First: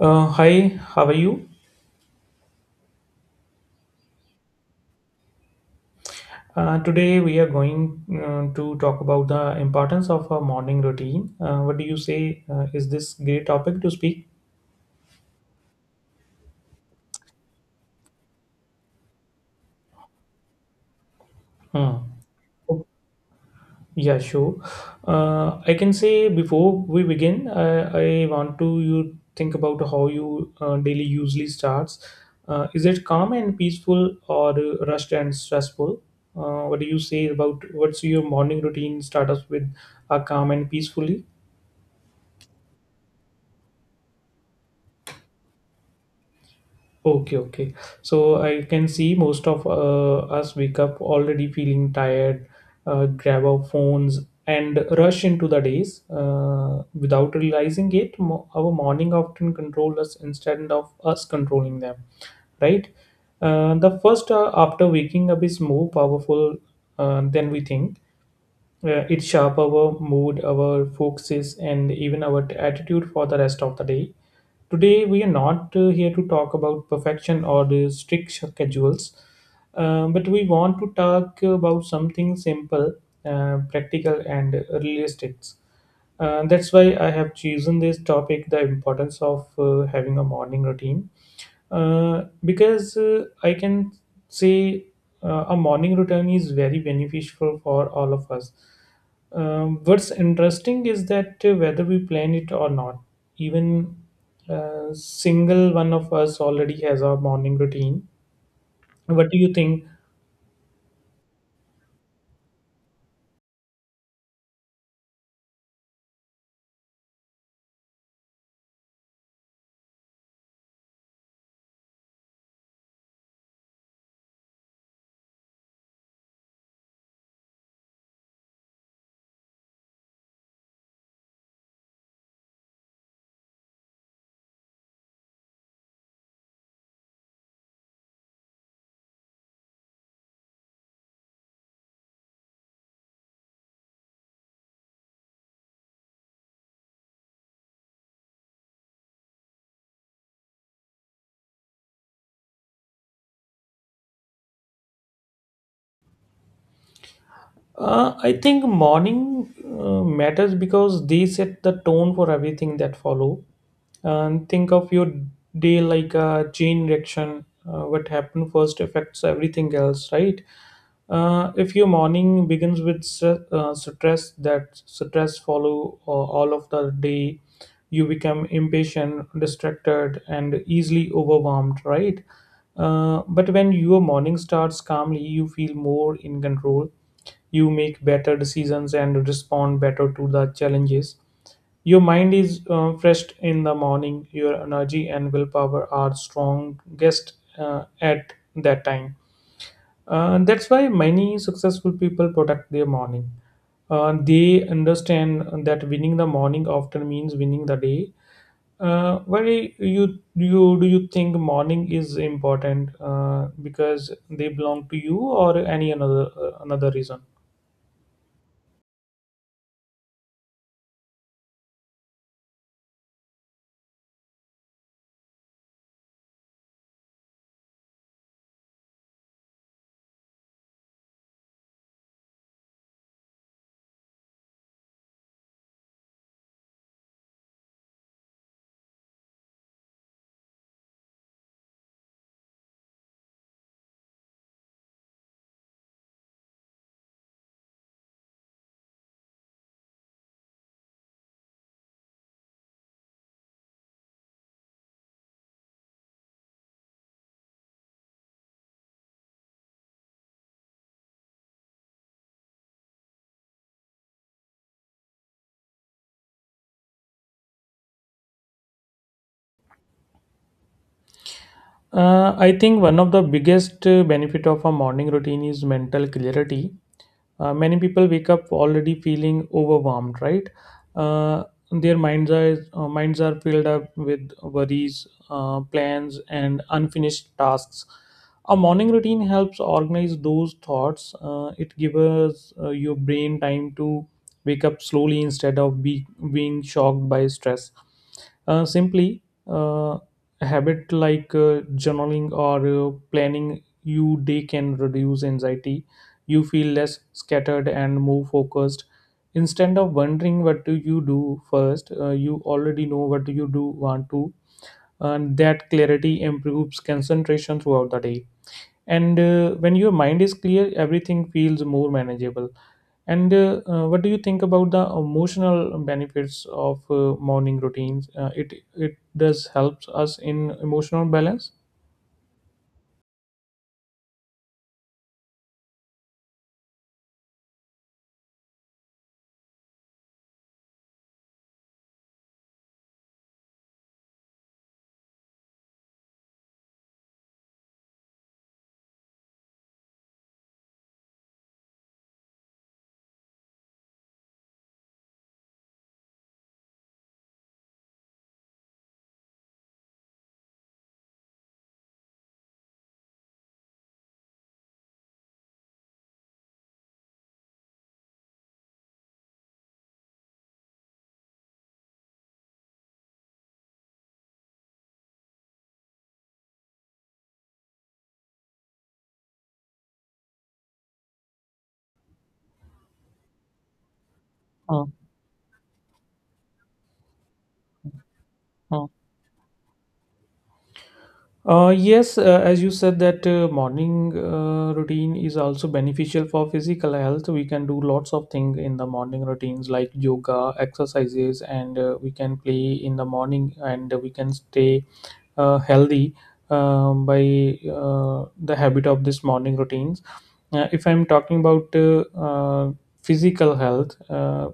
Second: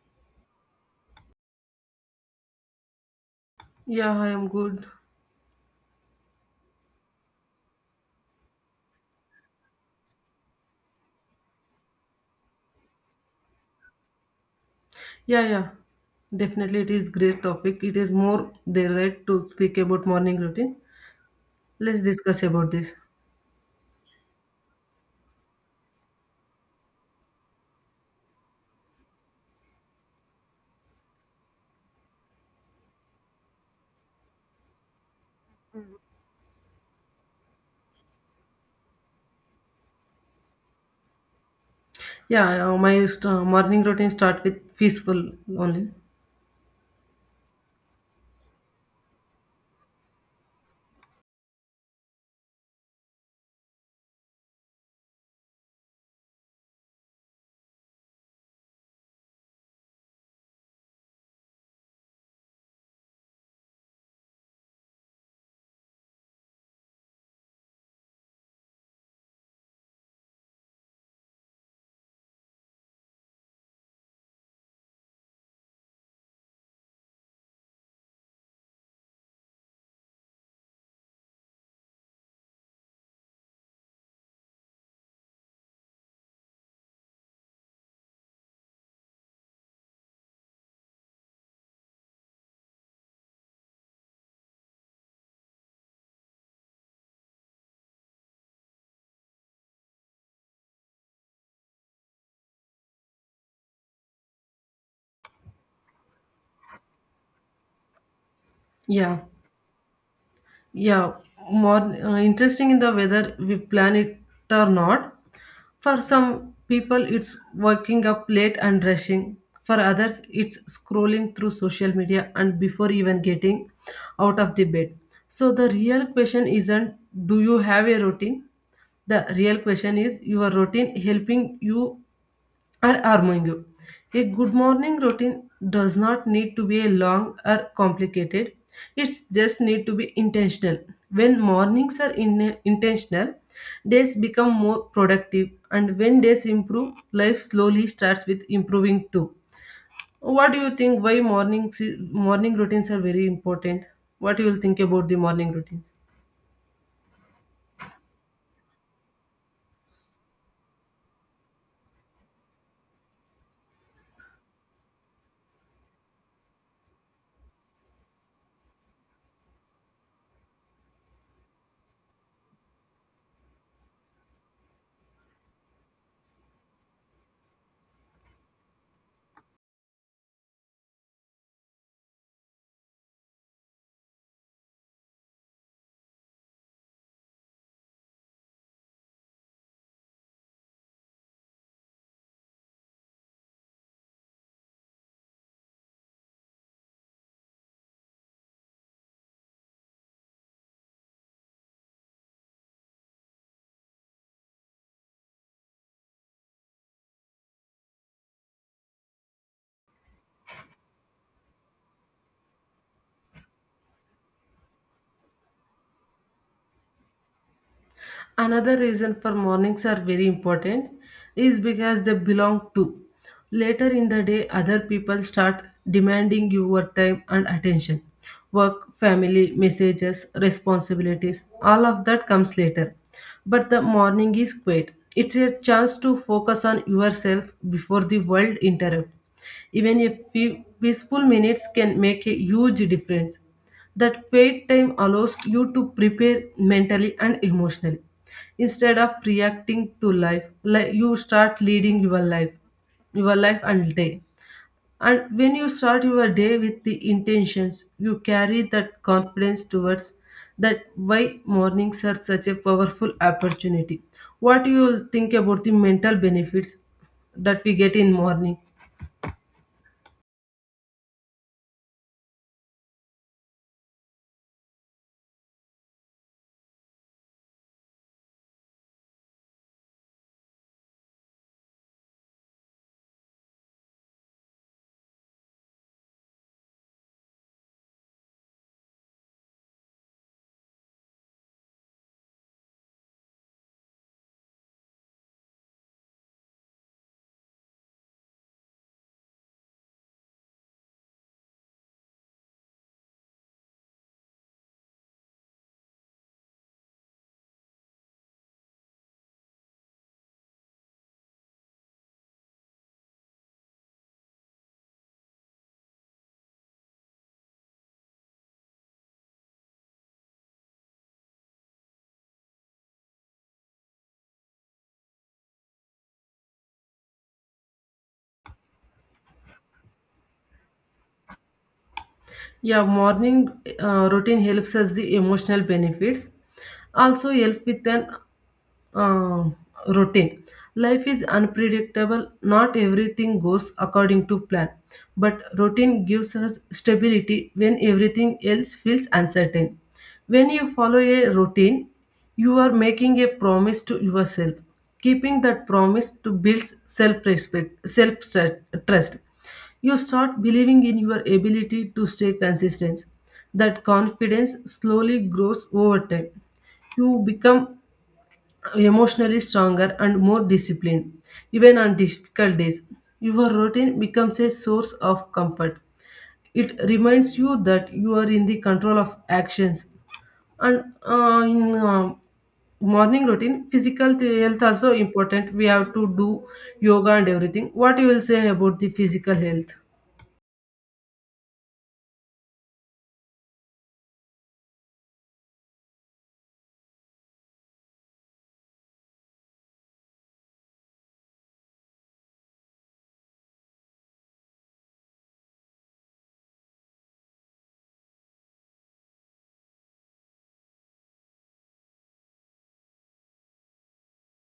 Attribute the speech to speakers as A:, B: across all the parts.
A: Hi, how are you?
B: Yeah, I am good.
A: Today we are going to talk about the importance of a morning routine. What do you say? Is this great topic to speak?
B: Yeah, yeah. Definitely it is great topic. It is more their right to speak about morning routine.
A: Hmm.
B: Let's discuss about
A: Oh,
B: this.
A: yeah, sure. I can say before we begin, I want to you think about how you daily usually starts. Is it calm and peaceful or rushed and stressful? What do you say about what's your morning routine start us with calm and peacefully?
B: Yeah, my morning routine start with peaceful only.
A: Okay, okay. So I can see most of us wake up already feeling tired, grab our phones, and rush into the days. Without realizing it, our morning often control us instead of us controlling them, right? The first after waking up is more powerful than we think. It shapes our mood, our focuses, and even our attitude for the rest of the day. Today, we are not here to talk about perfection or the strict schedules, but we want to talk about something simple, practical, and realistic. That's why I have chosen this topic the importance of having a morning routine because I can say a morning routine is very beneficial for all of us. What's interesting is that whether we plan it or not, even single one of us already has our morning routine.
B: Yeah.
A: What do you think?
B: Yeah, more interesting in the whether we plan it or not. For some people, it's waking up late and rushing. For others, it's scrolling through social media and before even getting out of the bed. So, the real question isn't, do you have a routine? The real question is, your routine helping you or arming you? A good morning routine does not need to be a long or complicated. It just need to be intentional. When mornings are intentional, days become more productive, and when days improve, life slowly starts with improving too. What do you think, why morning routines are very important? What you will think about the morning routines?
A: I think morning matters because they set the tone for everything that follow. And think of your day like a chain reaction, what happened first affects everything else, right? If your morning begins with stress, that stress follow all of the day. You become impatient, distracted, and easily overwhelmed, right? But when your morning starts calmly, you feel more in control. You make better decisions and respond better to the challenges. Your mind is fresh in the morning, your energy and willpower are strongest at that time. That's why many successful people protect their morning. They understand that winning the morning often means winning the day. Why you you do you think morning is important, because they belong to you or any another another reason?
B: Another reason for mornings are very important is because they belong to later in the day. Other people start demanding your time and attention, work, family, messages, responsibilities, all of that comes later. But the morning is quiet. It's a chance to focus on yourself before the world interrupts. Even a few peaceful minutes can make a huge difference. That wait time allows you to prepare mentally and emotionally. Instead of reacting to life, like, you start leading your life and day. And when you start your day with the intentions, you carry that confidence towards that, why mornings are such a powerful opportunity. What you will think about the mental benefits that we get in morning?
A: I think one of the biggest benefit of a morning routine is mental clarity. Many people wake up already feeling overwhelmed, right? Uh, their minds are filled up with worries, plans and unfinished tasks. A morning routine helps organize those thoughts. It gives your brain time to wake up slowly instead of being shocked by stress. Simply uh, a habit like journaling or planning your day can reduce anxiety. You feel less scattered and more focused. Instead of wondering what do you do first, you already know what do you do want to, and that clarity improves concentration throughout the day. And when your mind is clear, everything feels more manageable. And what do you think about the emotional benefits of morning routines? It does helps us in emotional balance.
B: Yeah, morning routine helps us the emotional benefits. Also help with an uh, routine. Life is unpredictable. Not everything goes according to plan. But routine gives us stability when everything else feels uncertain. When you follow a routine, you are making a promise to yourself. Keeping that promise to builds self-respect, self-trust. You start believing in your ability to stay consistent. That confidence slowly grows over time. You become emotionally stronger and more disciplined, even on difficult days. Your routine becomes a source of comfort. It reminds you that you are in the control of actions. And in morning routine, physical health
A: Uh,
B: also important. We have to do yoga and everything. What you will say about
A: uh.
B: the physical health?
A: Yes, as you said that morning routine is also beneficial for physical health. We can do lots of things in the morning routines like yoga, exercises, and we can play in the morning and we can stay healthy by the habit of this morning routines. If I'm talking about physical health,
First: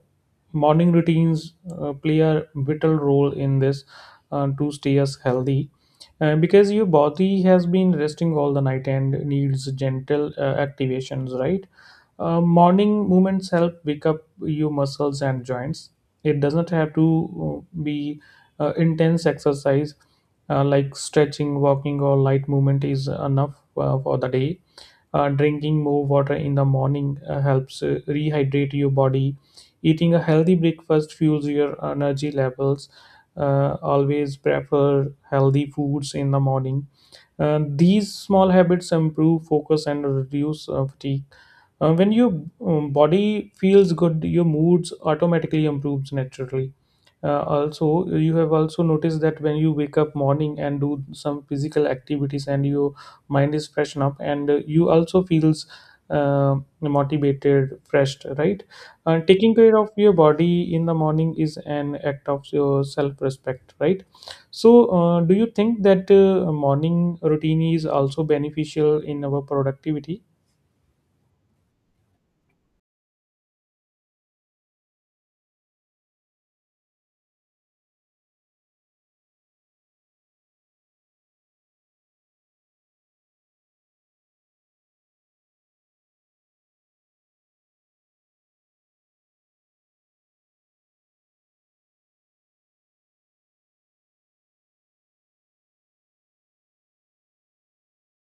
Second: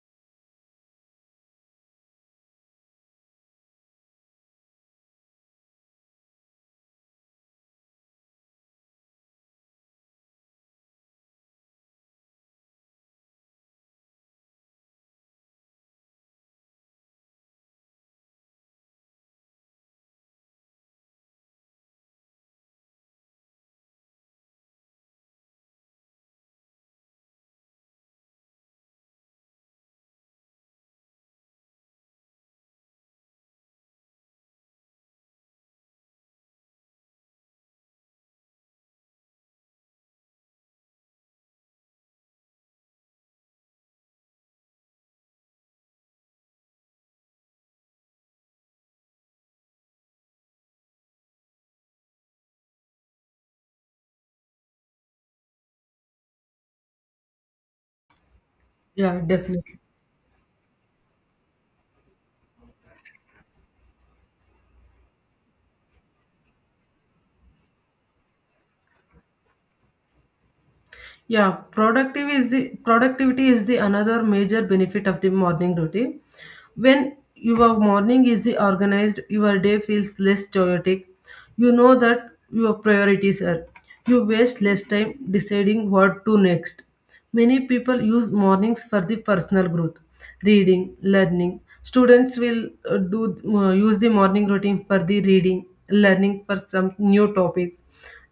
A: morning routines play a vital role in this to stay us healthy because your body has been resting all the night and needs gentle activations, right? Morning movements help wake up your muscles and joints. It doesn't have to be intense exercise like stretching, walking, or light movement is enough for the day. Drinking more water in the morning helps rehydrate your body. Eating a healthy breakfast fuels your energy levels. Always prefer healthy foods in the morning. These small habits improve focus and reduce fatigue. When your body feels good, your moods automatically improves naturally. Also, you have also noticed that when you wake up morning and do some physical activities, and your mind is freshen up, and you also feels motivated, fresh, right?
B: Yeah,
A: Taking care
B: definitely.
A: of your body in the morning is an act of your self-respect, right? So, do you think that morning routine is also beneficial in our productivity?
B: Yeah, productive is the productivity is the another major benefit of the morning routine. When your morning is the organized, your day feels less chaotic. You know that your priorities are. You waste less time deciding what to next. Many people use mornings for the personal growth, reading, learning. Students will do use the morning routine for the reading, learning for some new topics,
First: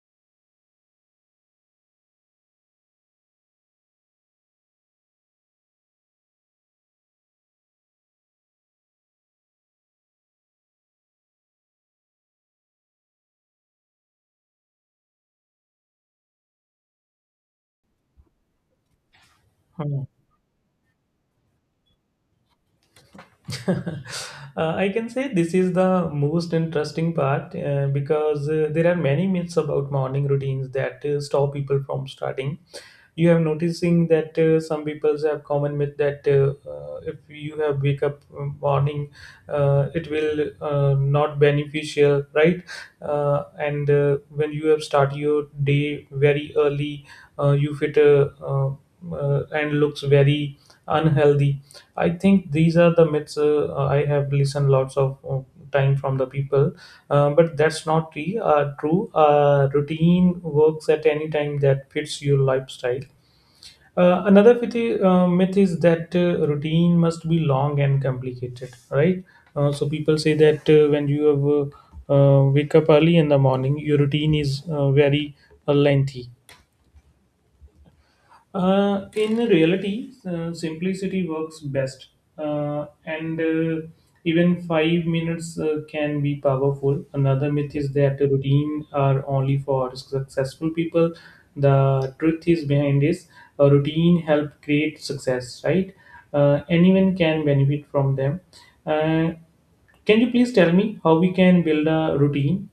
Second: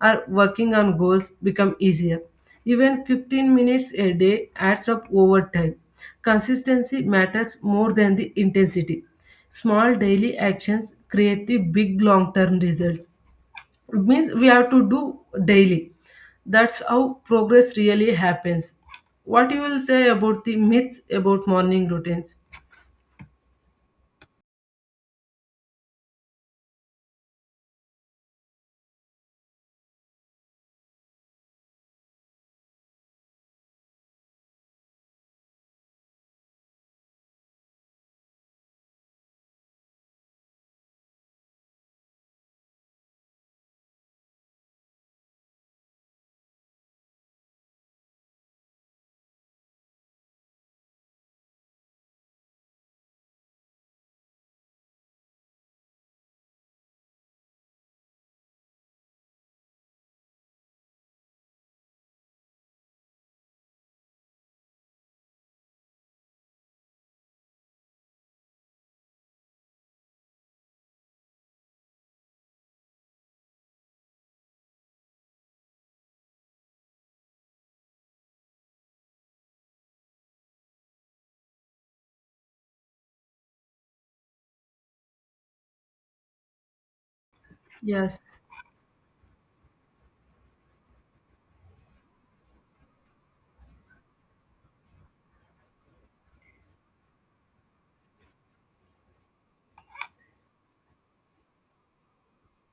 B: or working on goals become easier. Even 15 minutes a day adds up over time. Consistency matters more than the intensity. Small daily actions create the big long term results. It means we have to do daily. That's how progress really happens. What you will say about the myths about morning routines?
A: I can say this is the most interesting part because there are many myths about morning routines that stop people from starting. You have noticing that some people have common myth that if you have wake up morning, it will not beneficial, right? And When you have start your day very early, you fit a, and looks very unhealthy. I think these are the myths I have listened lots of time from the people, but that's not true. Routine works at any time that fits your lifestyle. Myth is that routine must be long and complicated, right? So people say that when you have, wake up early in the morning, your routine is very lengthy. In reality, simplicity works best, and even 5 minutes can be powerful. Another myth is that
B: Yes.
A: the routine are only for successful people. The truth is behind this: a routine help create success, right? Anyone can benefit from them. Uh, can you please tell me how we can build a routine?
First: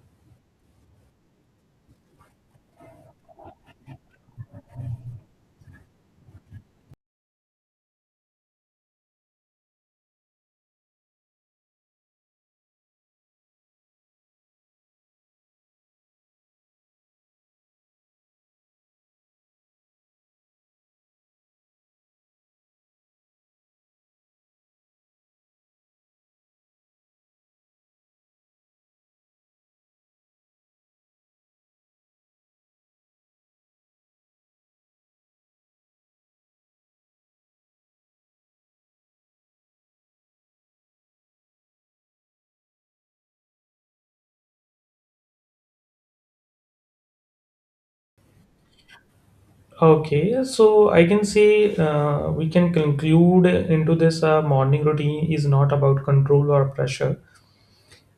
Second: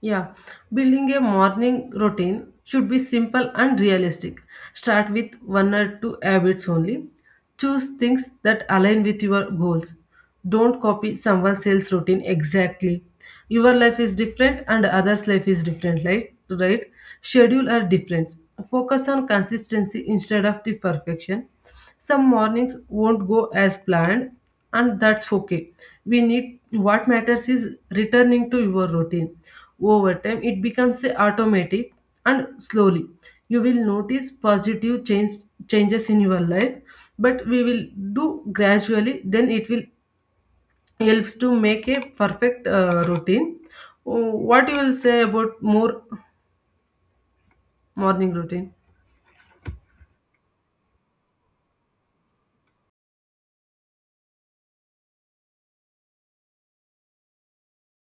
B: Yeah, building a morning routine should be simple and realistic. Start with one or two habits only. Choose things that align with your goals. Don't copy someone else's routine exactly. Your life is different and others' life is different, right? Right? Schedule are different. Focus on consistency instead of the perfection. Some mornings won't go as planned, and that's okay. We need what matters is returning to your routine. Over time, it becomes a automatic, and slowly you will notice changes in your life. But we will do gradually. Then it will helps to make a perfect routine. Oh, what you will say about more morning routine?
A: Okay, so I can say we can conclude into this morning routine is not about control or pressure.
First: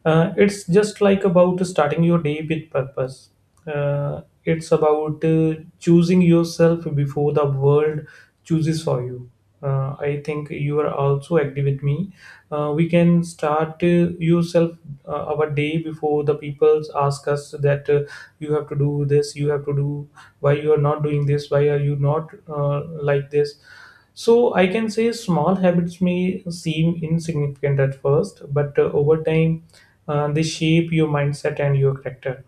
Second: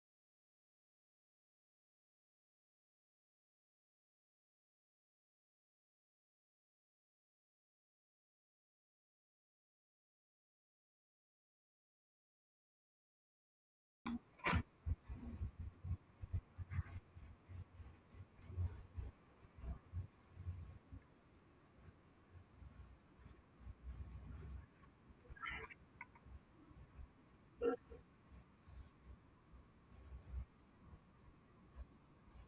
A: It's just like about starting your day with purpose. It's about choosing yourself before the world chooses for you. I think you are also agree with me. We can start yourself our day before the people ask us that you have to do this, you have to do why you are not doing this, why are you not like this. So I can say small habits may seem insignificant at first, but over time, they shape your mindset and your character.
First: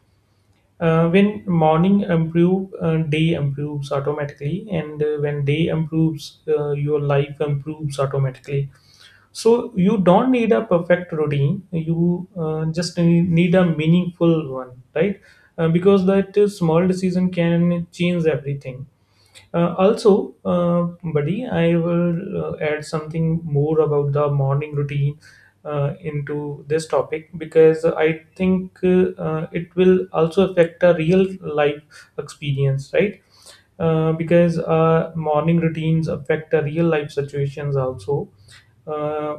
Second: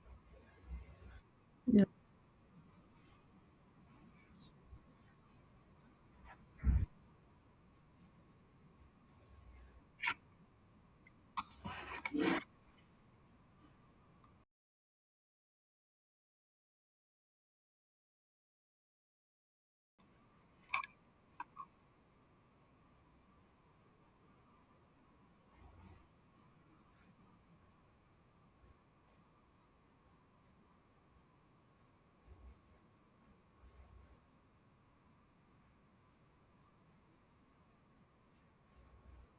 A: When
B: Yeah.
A: morning improve, day improves automatically, and when day improves, your life improves automatically. So you don't need a perfect routine; you just need a meaningful one, right? Because that small decision can change everything. Uh, also, uh, Buddy, I will add something more about the morning routine into this topic because I think it will also affect a real life experience, right? Because Morning routines affect the real life situations also. Uh,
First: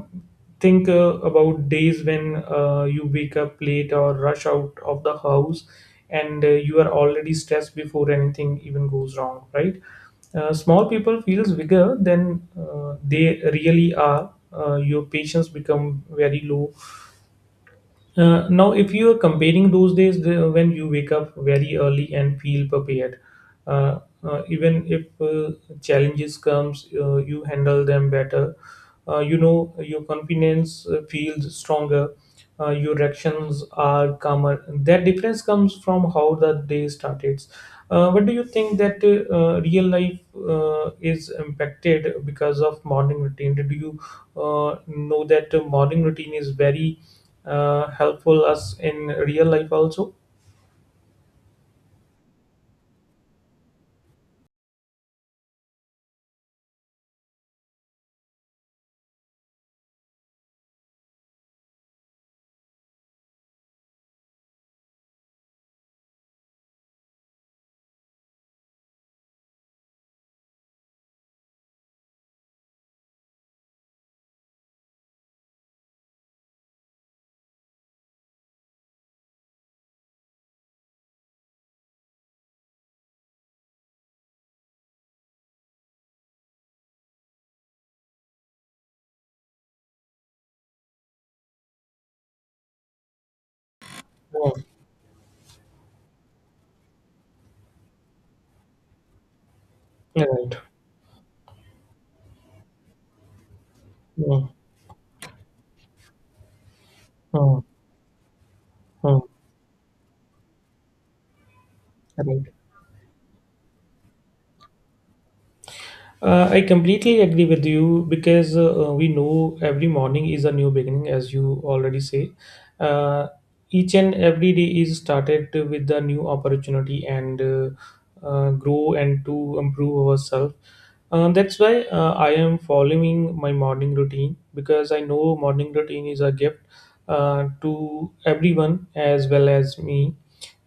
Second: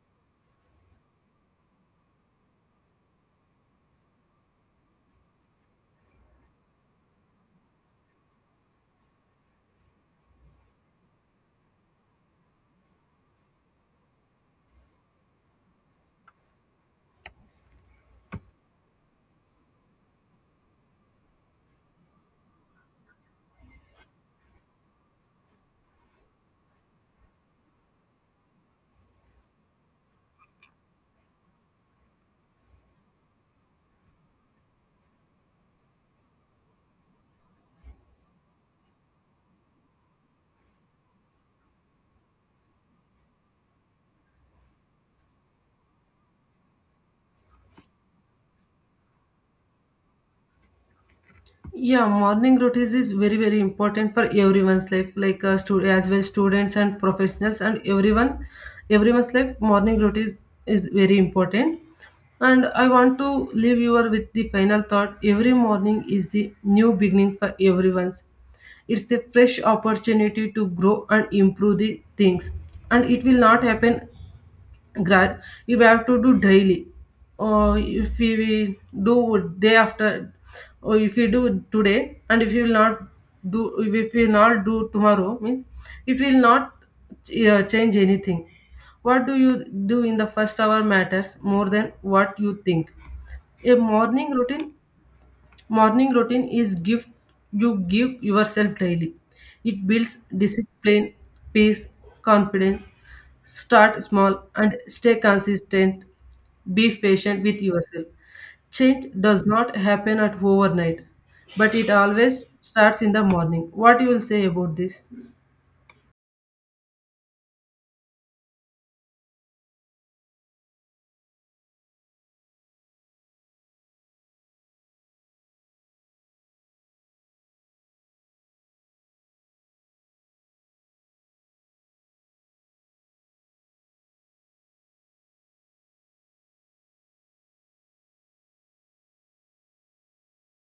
A: think About days when you wake up late or rush out of the house and you are already stressed before anything even goes wrong, right? Small people feels bigger than they really are. Your patience become very low. Now if you are comparing those days the, when you wake up very early and feel prepared, even if challenges comes, you handle them better. You know your confidence feels stronger. Your actions are calmer. That difference comes from how the day started. What do you think that real life is impacted because of morning routine? Did you know that morning routine is very helpful us in real life also.
B: Yeah, morning routines is very very important for everyone's life, like, as well students and professionals and everyone's life. Morning routines is very important, and I want to leave you all with the final thought. Every morning is the new beginning for everyone's. It's a fresh opportunity to grow and improve the things, and it will not happen. gra- you have to do daily, or if we will do day after, or if you do today and if you will not do, if you will not do tomorrow means it will not change anything. What do you do in the first hour matters more than what you think. A morning routine Morning routine is gift you give yourself daily. It builds
A: Right.
B: discipline, peace, confidence. Start small
A: Mm,
B: and stay consistent. Be patient with
A: mm,
B: yourself. Change
A: mm.
B: does not happen at overnight, but it always
A: Right.
B: starts in the morning. What you will say about this?
A: I completely agree with you because we know every morning is a new beginning, as you already say. Uh, each and every day is started with a new opportunity and grow and to improve ourselves. That's why I am following my morning routine because I know morning routine is a gift to everyone as well as me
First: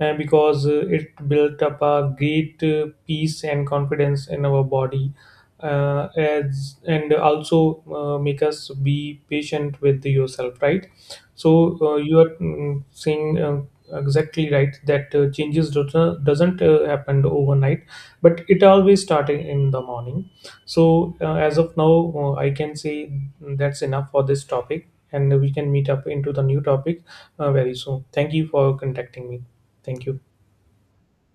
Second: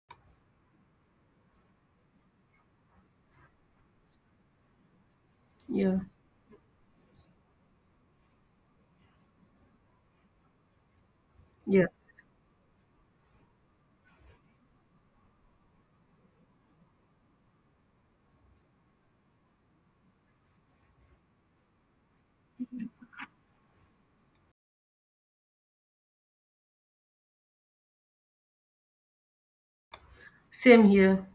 A: because it built up a great peace and confidence in our body
B: Yeah.
A: as and also make us be patient with yourself, right? So
B: Yeah.
A: you are mm, saying exactly right that changes doesn't happen overnight, but it always started in the morning. So as of now I can say that's enough for this topic and we can meet up into the new topic. Very soon, thank you for contacting me. Thank you.
B: Same here.